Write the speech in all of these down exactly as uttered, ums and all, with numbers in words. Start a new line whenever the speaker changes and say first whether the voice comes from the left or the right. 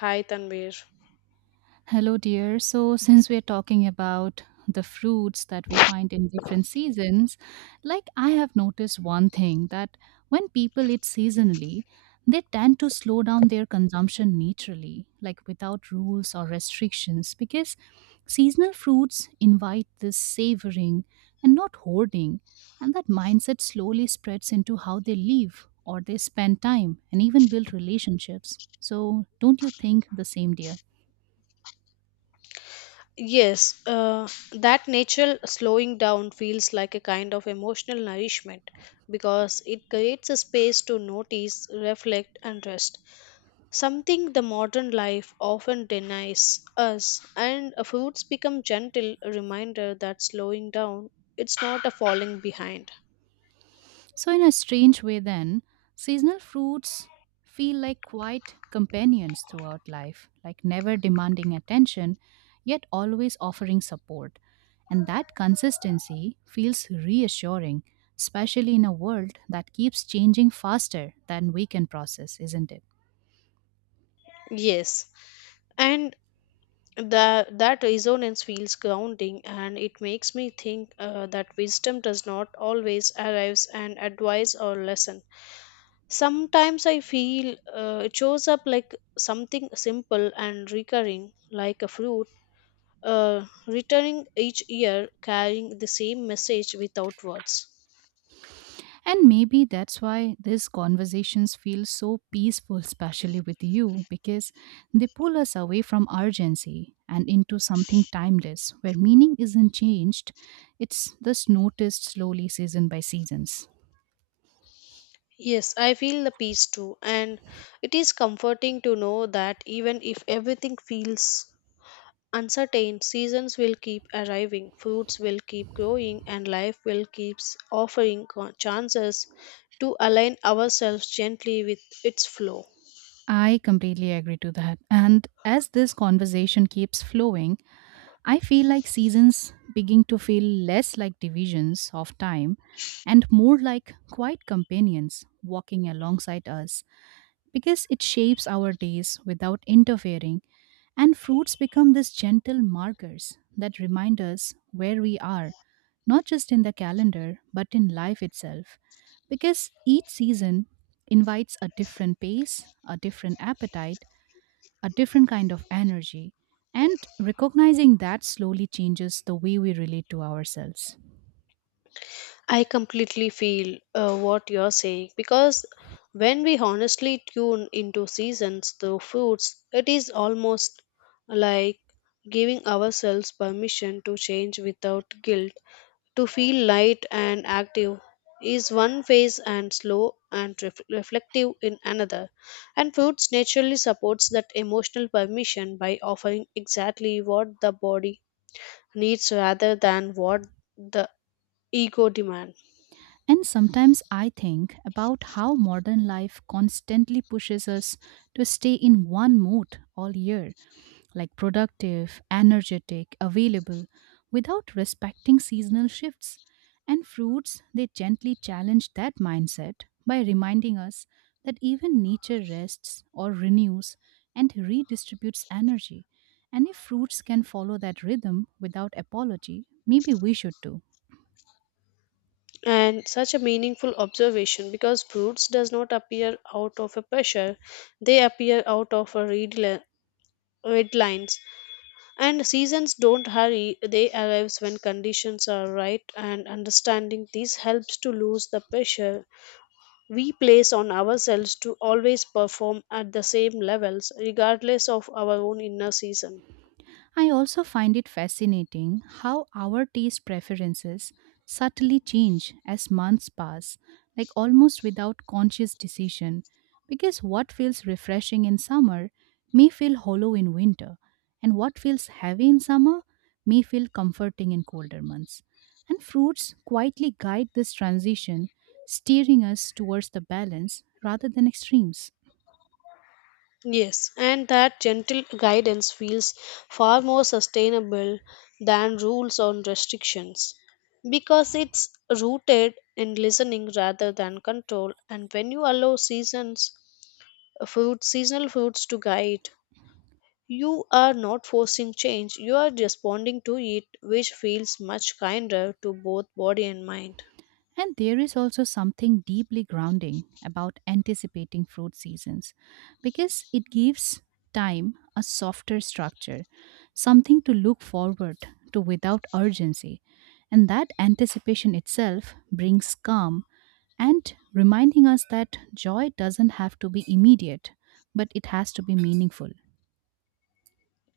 left: Hi, Tanvir.
right: Hello, dear. So, since we're talking about the fruits that we find in different seasons, like I have noticed one thing that when people eat seasonally, they tend to slow down their consumption naturally, like without rules or restrictions, because seasonal fruits invite this savoring and not hoarding, and that mindset slowly spreads into how they live or they spend time and even build relationships. So, don't you think the same, dear?
left: Yes, uh, that natural slowing down feels like a kind of emotional nourishment because it creates a space to notice, reflect, and rest. Something the modern life often denies us, and uh, fruits become gentle reminder that slowing down it's not a falling behind.
right: So, in a strange way, then, seasonal fruits feel like quiet companions throughout life, like never demanding attention, yet always offering support. And that consistency feels reassuring, especially in a world that keeps changing faster than we can process, isn't it?
left: Yes, and that that resonance feels grounding and it makes me think uh, that wisdom does not always arrive an advice or lesson. Sometimes I feel uh, it shows up like something simple and recurring like a fruit, uh, returning each year carrying the same message without words.
right: And maybe that's why these conversations feel so peaceful, especially with you, because they pull us away from urgency and into something timeless where meaning isn't changed, it's thus noticed slowly, season by seasons.
left: Yes, I feel the peace too, and it is comforting to know that even if everything feels uncertain, seasons will keep arriving, fruits will keep growing, and life will keep offering co- chances to align ourselves gently with its flow.
right: I completely agree to that. And as this conversation keeps flowing, I feel like seasons begin to feel less like divisions of time and more like quiet companions walking alongside us because it shapes our days without interfering, and fruits become these gentle markers that remind us where we are, not just in the calendar, but in life itself. Because each season invites a different pace, a different appetite, a different kind of energy, and recognizing that slowly changes the way we relate to ourselves.
left: I completely feel uh, what you're saying because when we honestly tune into seasons through foods, it is almost like giving ourselves permission to change without guilt. To feel light and active is one phase, and slow and ref- reflective in another. And foods naturally supports that emotional permission by offering exactly what the body needs rather than what the ego demands.
right: And sometimes I think about how modern life constantly pushes us to stay in one mood all year, like productive, energetic, available, without respecting seasonal shifts. And fruits, they gently challenge that mindset by reminding us that even nature rests or renews and redistributes energy. And if fruits can follow that rhythm without apology, maybe we should too.
left: And such a meaningful observation because fruits does not appear out of a pressure, they appear out of a red, li- red lines. And seasons don't hurry, they arrives when conditions are right, and understanding this helps to lose the pressure we place on ourselves to always perform at the same levels regardless of our own inner season.
right: I also find it fascinating how our taste preferences subtly change as months pass, like almost without conscious decision, because what feels refreshing in summer may feel hollow in winter, and what feels heavy in summer may feel comforting in colder months. And fruits quietly guide this transition, steering us towards the balance rather than extremes.
left: Yes, and that gentle guidance feels far more sustainable than rules or restrictions because it's rooted in listening rather than control. And when you allow seasons, fruit, seasonal fruits to guide, you are not forcing change, you are responding to it, which feels much kinder to both body and mind.
right: And there is also something deeply grounding about anticipating fruit seasons because it gives time a softer structure, something to look forward to without urgency. And that anticipation itself brings calm and reminding us that joy doesn't have to be immediate, but it has to be meaningful.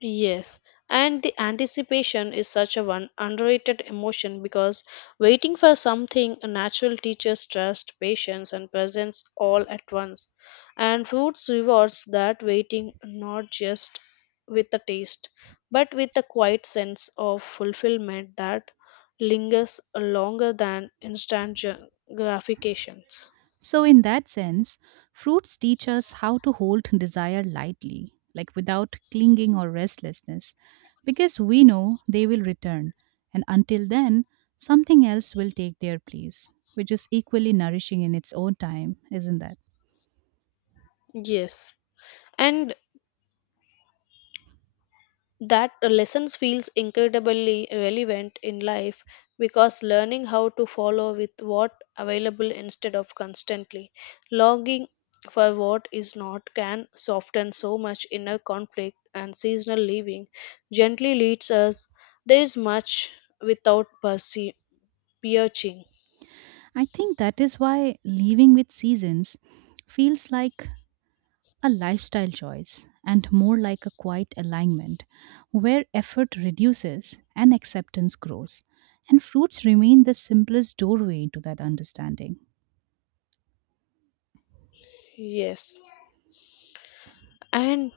left: Yes, and the anticipation is such a one underrated emotion because waiting for something natural teaches trust, patience, and presence all at once. And foods rewards that waiting not just with the taste, but with a quiet sense of fulfillment that lingers longer than instant gra- gratifications.
right: So, in that sense, fruits teach us how to hold desire lightly, like without clinging or restlessness, because we know they will return, and until then, something else will take their place, which is equally nourishing in its own time, isn't that?
left: Yes. And that lessons feels incredibly relevant in life because learning how to follow with what available instead of constantly longing for what is not can soften so much inner conflict, and seasonal living gently leads us there is much without perce- piercing.
right: I think that is why living with seasons feels like a lifestyle choice and more like a quiet alignment where effort reduces and acceptance grows. And fruits remain the simplest doorway into that understanding.
left: Yes, and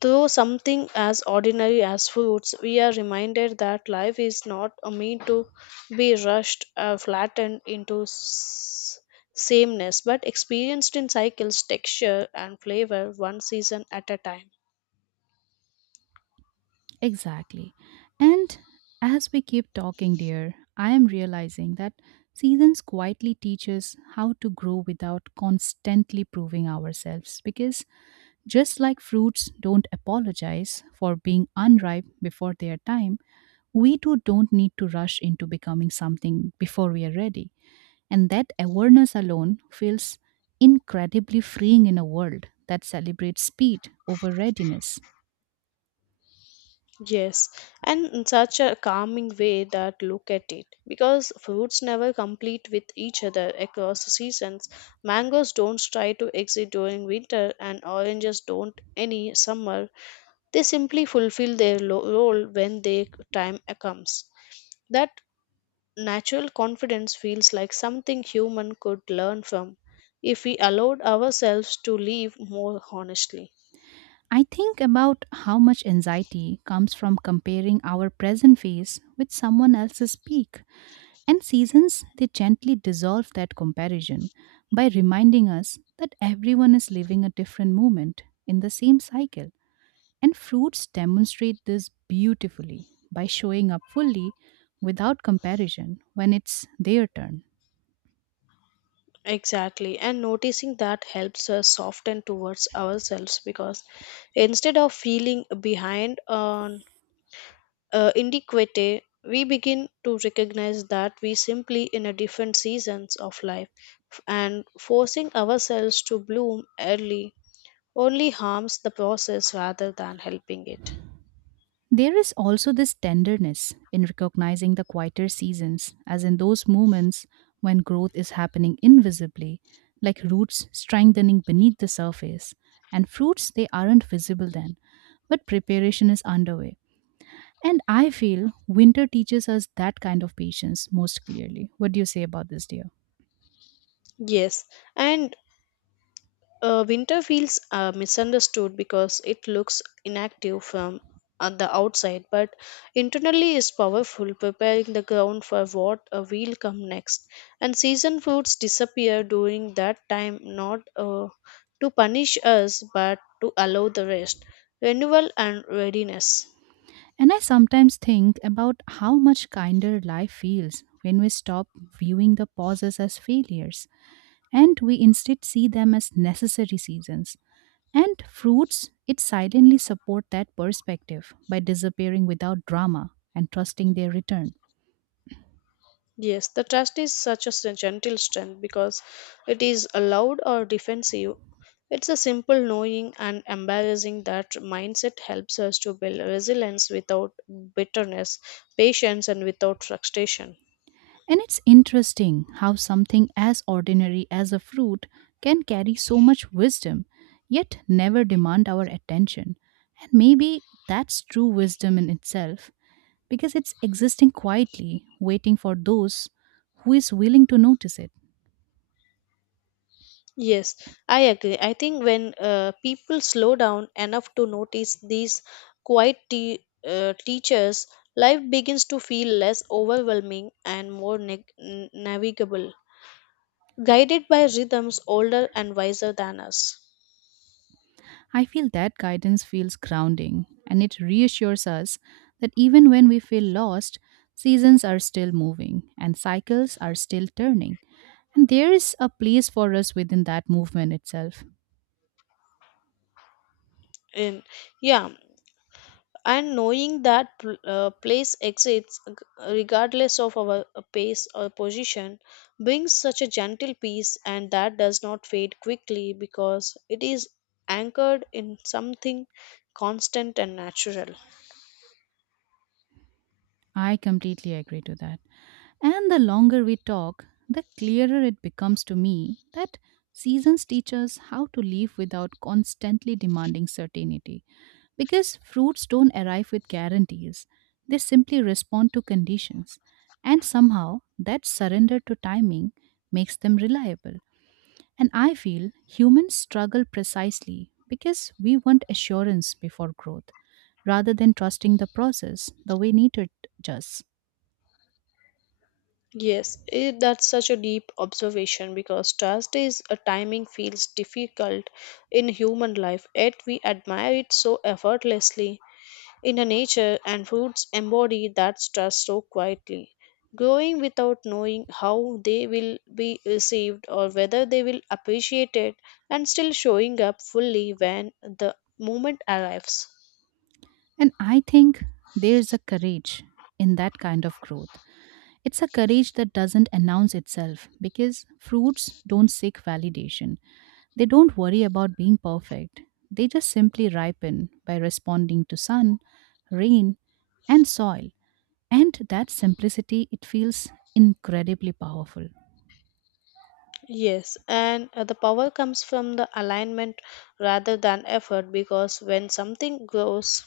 left: through something as ordinary as foods, we are reminded that life is not a meant to be rushed or flattened into s- sameness, but experienced in cycles, texture, and flavor, one season at a time.
right: Exactly. And as we keep talking, dear, I am realizing that seasons quietly teach us how to grow without constantly proving ourselves because just like fruits don't apologize for being unripe before their time, we too don't need to rush into becoming something before we are ready. And that awareness alone feels incredibly freeing in a world that celebrates speed over readiness.
left: Yes, and in such a calming way that look at it. Because fruits never complete with each other across the seasons. Mangoes don't try to exit during winter, and oranges don't any summer. They simply fulfill their lo- role when their time comes. That natural confidence feels like something human could learn from if we allowed ourselves to live more honestly.
right: I think about how much anxiety comes from comparing our present phase with someone else's peak. And seasons, they gently dissolve that comparison by reminding us that everyone is living a different moment in the same cycle. And fruits demonstrate this beautifully by showing up fully without comparison when it's their turn.
left: Exactly, and noticing that helps us soften towards ourselves because instead of feeling behind on uh, inadequate, we begin to recognize that we simply in a different seasons of life, and forcing ourselves to bloom early only harms the process rather than helping it.
right: There is also this tenderness in recognizing the quieter seasons, as in those moments when growth is happening invisibly, like roots strengthening beneath the surface. And fruits, they aren't visible then, but preparation is underway. And I feel winter teaches us that kind of patience most clearly. What do you say about this, dear?
left: Yes, and uh, winter feels uh, misunderstood because it looks inactive from uh, the outside, but internally is powerful, preparing the ground for what uh, will come next. And season fruits disappear during that time, not uh, to punish us, but to allow the rest, renewal, and readiness.
right: And I sometimes think about how much kinder life feels when we stop viewing the pauses as failures and we instead see them as necessary seasons. And fruits, it silently support that perspective by disappearing without drama and trusting their return.
left: Yes, the trust is such a s- gentle strength because it is allowed or defensive. It's a simple knowing, and embarrassing that mindset helps us to build resilience without bitterness, patience, and without frustration.
right: And it's interesting how something as ordinary as a fruit can carry so much wisdom, yet never demand our attention. And maybe that's true wisdom in itself because it's existing quietly, waiting for those who is willing to notice it.
left: Yes, I agree. I think when uh, people slow down enough to notice these quiet te- uh, teachers, life begins to feel less overwhelming and more neg- n- navigable, guided by rhythms older and wiser than us.
right: I feel that guidance feels grounding and it reassures us that even when we feel lost, seasons are still moving and cycles are still turning. And there is a place for us within that movement itself.
left: In yeah, and knowing that pl- uh, place exists g- regardless of our uh, pace or position brings such a gentle peace, and that does not fade quickly because it is anchored in something constant and natural.
right: I completely agree to that. And the longer we talk, the clearer it becomes to me that seasons teach us how to live without constantly demanding certainty. Because fruits don't arrive with guarantees, they simply respond to conditions. And somehow, that surrender to timing makes them reliable. And I feel humans struggle precisely because we want assurance before growth rather than trusting the process the way nature does.
left: Yes it, that's such a deep observation because trust is a timing feels difficult in human life, yet we admire it so effortlessly in the nature, and fruits embody that trust so quietly, growing without knowing how they will be received or whether they will appreciate it, and still showing up fully when the moment arrives.
right: And I think there's a courage in that kind of growth. It's a courage that doesn't announce itself because fruits don't seek validation. They don't worry about being perfect. They just simply ripen by responding to sun, rain, and soil. And that simplicity, it feels incredibly powerful.
left: Yes, and uh, the power comes from the alignment rather than effort, because when something grows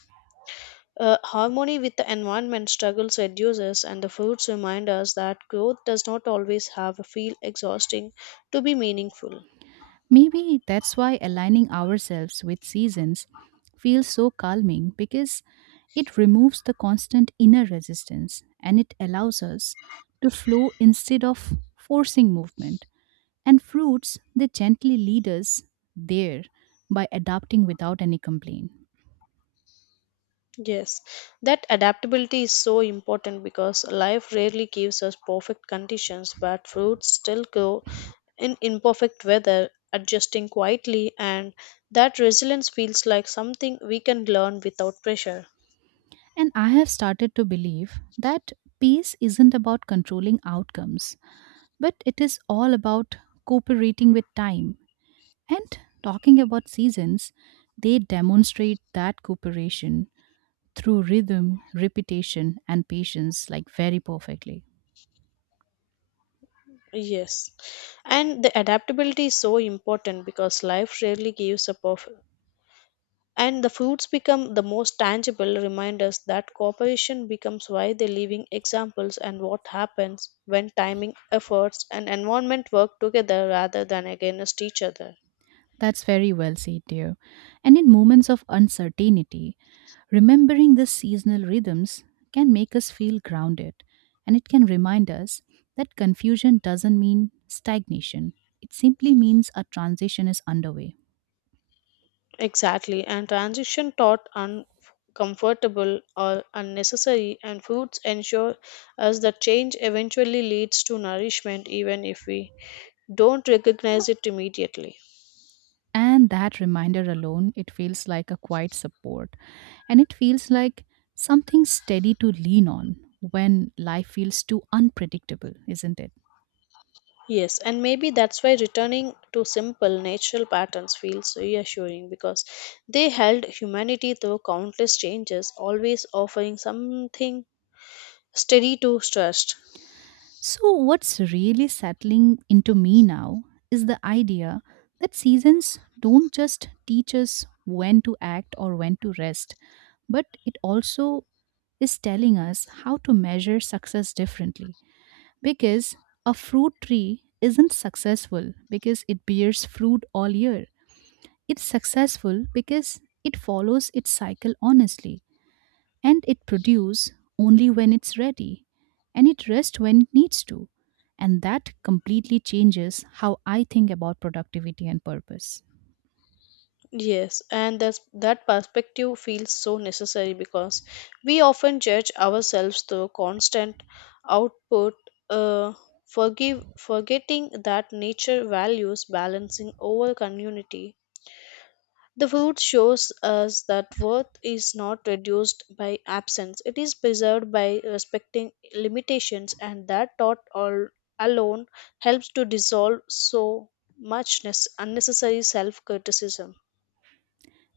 left: uh, harmony with the environment, struggles reduces, and the fruits remind us that growth does not always have a feel exhausting to be meaningful.
right: Maybe that's why aligning ourselves with seasons feels so calming because it removes the constant inner resistance and it allows us to flow instead of forcing movement. And fruits, they gently lead us there by adapting without any complaint.
left: Yes, that adaptability is so important because life rarely gives us perfect conditions, but fruits still grow in imperfect weather, adjusting quietly, and that resilience feels like something we can learn without pressure.
right: And I have started to believe that peace isn't about controlling outcomes, but it is all about cooperating with time. And talking about seasons, they demonstrate that cooperation through rhythm, repetition, and patience, like very perfectly.
left: Yes, and the adaptability is so important because life rarely gives a perfect, and the fruits become the most tangible reminders that cooperation becomes why they living examples, and what happens when timing, efforts, and environment work together rather than against each other.
right: That's very well said, dear. And in moments of uncertainty, remembering the seasonal rhythms can make us feel grounded and it can remind us that confusion doesn't mean stagnation. It simply means a transition is underway.
left: Exactly, and transition taught uncomfortable or unnecessary, and fruits ensure us that change eventually leads to nourishment even if we don't recognize it immediately.
right: And that reminder alone, it feels like a quiet support and it feels like something steady to lean on when life feels too unpredictable, isn't it?
left: Yes, and maybe that's why returning to simple natural patterns feels reassuring because they held humanity through countless changes, always offering something steady to trust.
right: So, what's really settling into me now is the idea that seasons don't just teach us when to act or when to rest, but it also is telling us how to measure success differently. Because a fruit tree isn't successful because it bears fruit all year, it's successful because it follows its cycle honestly and it produces only when it's ready and it rests when it needs to, and that completely changes how I think about productivity and purpose.
left: Yes, and that's, that perspective feels so necessary because we often judge ourselves through constant output, uh, forgive, forgetting that nature values balancing over community. The food shows us that worth is not reduced by absence, it is preserved by respecting limitations, and that thought all alone helps to dissolve so much nes- unnecessary self criticism.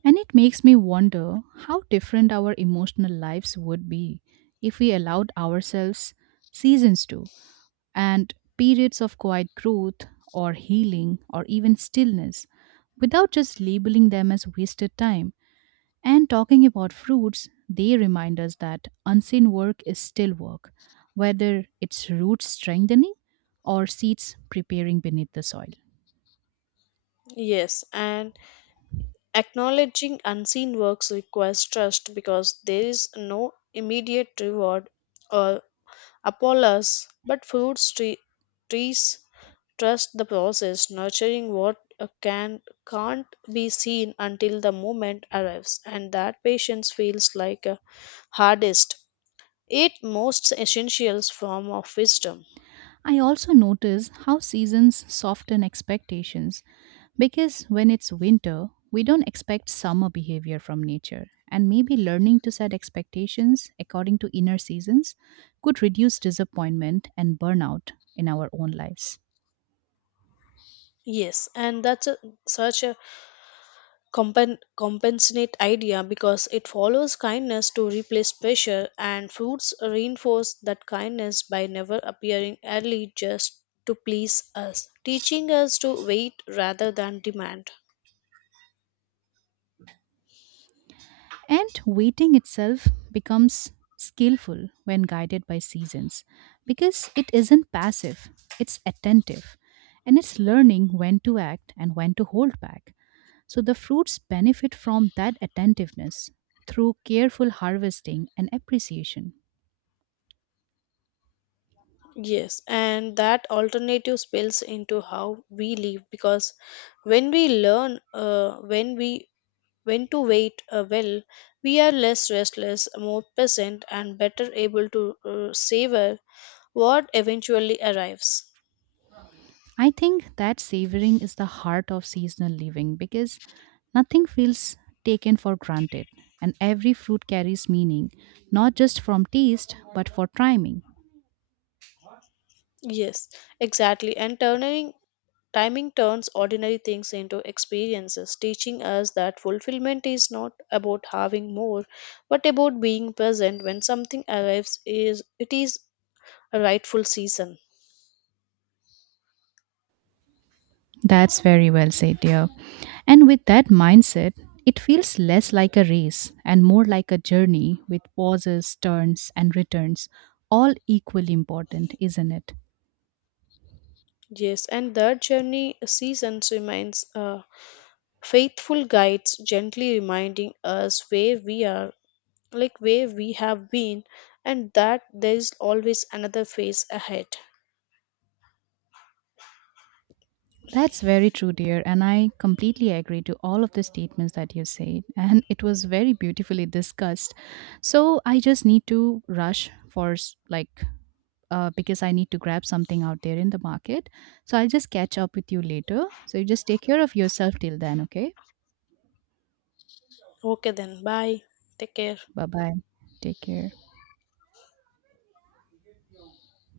right: And it makes me wonder how different our emotional lives would be if we allowed ourselves seasons to, and periods of quiet growth or healing or even stillness without just labeling them as wasted time. And talking about fruits, they remind us that unseen work is still work, whether it's roots strengthening or seeds preparing beneath the soil.
left: Yes, and acknowledging unseen works requires trust because there is no immediate reward or Apollos, but food stre- trees trust the process, nurturing what uh, can can't be seen until the moment arrives, and that patience feels like a hardest. It most essentials form of wisdom.
right: I also notice how seasons soften expectations because when it's winter, we don't expect summer behavior from nature. And maybe learning to set expectations according to inner seasons could reduce disappointment and burnout in our own lives.
left: Yes, and that's a, such a compen- compensate idea because it follows kindness to replace pressure, and fruits reinforce that kindness by never appearing early just to please us, teaching us to wait rather than demand.
right: And waiting itself becomes skillful when guided by seasons because it isn't passive, it's attentive and it's learning when to act and when to hold back. So the fruits benefit from that attentiveness through careful harvesting and appreciation.
left: Yes, and that alternative spills into how we live, because when we learn uh, when we when to wait uh, well, we are less restless, more present, and better able to uh, savor what eventually arrives.
right: I think that savoring is the heart of seasonal living because nothing feels taken for granted and every fruit carries meaning, not just from taste but for timing.
left: Yes, exactly. And turning timing turns ordinary things into experiences, teaching us that fulfillment is not about having more, but about being present when something arrives is it is a rightful season.
right: That's very well said, dear. And with that mindset, it feels less like a race and more like a journey with pauses, turns, and returns, all equally important, isn't it?
left: Yes, and that journey seasons remains uh, faithful guides, gently reminding us where we are, like where we have been, and that there is always another phase ahead.
right: That's very true, dear. And I completely agree to all of the statements that you said. And it was very beautifully discussed. So I just need to rush for s- like, uh, because I need to grab something out there in the market. So I'll just catch up with you later. So you just take care of yourself till then, okay?
left: Okay then, bye. Take care.
right: Bye bye. Take care.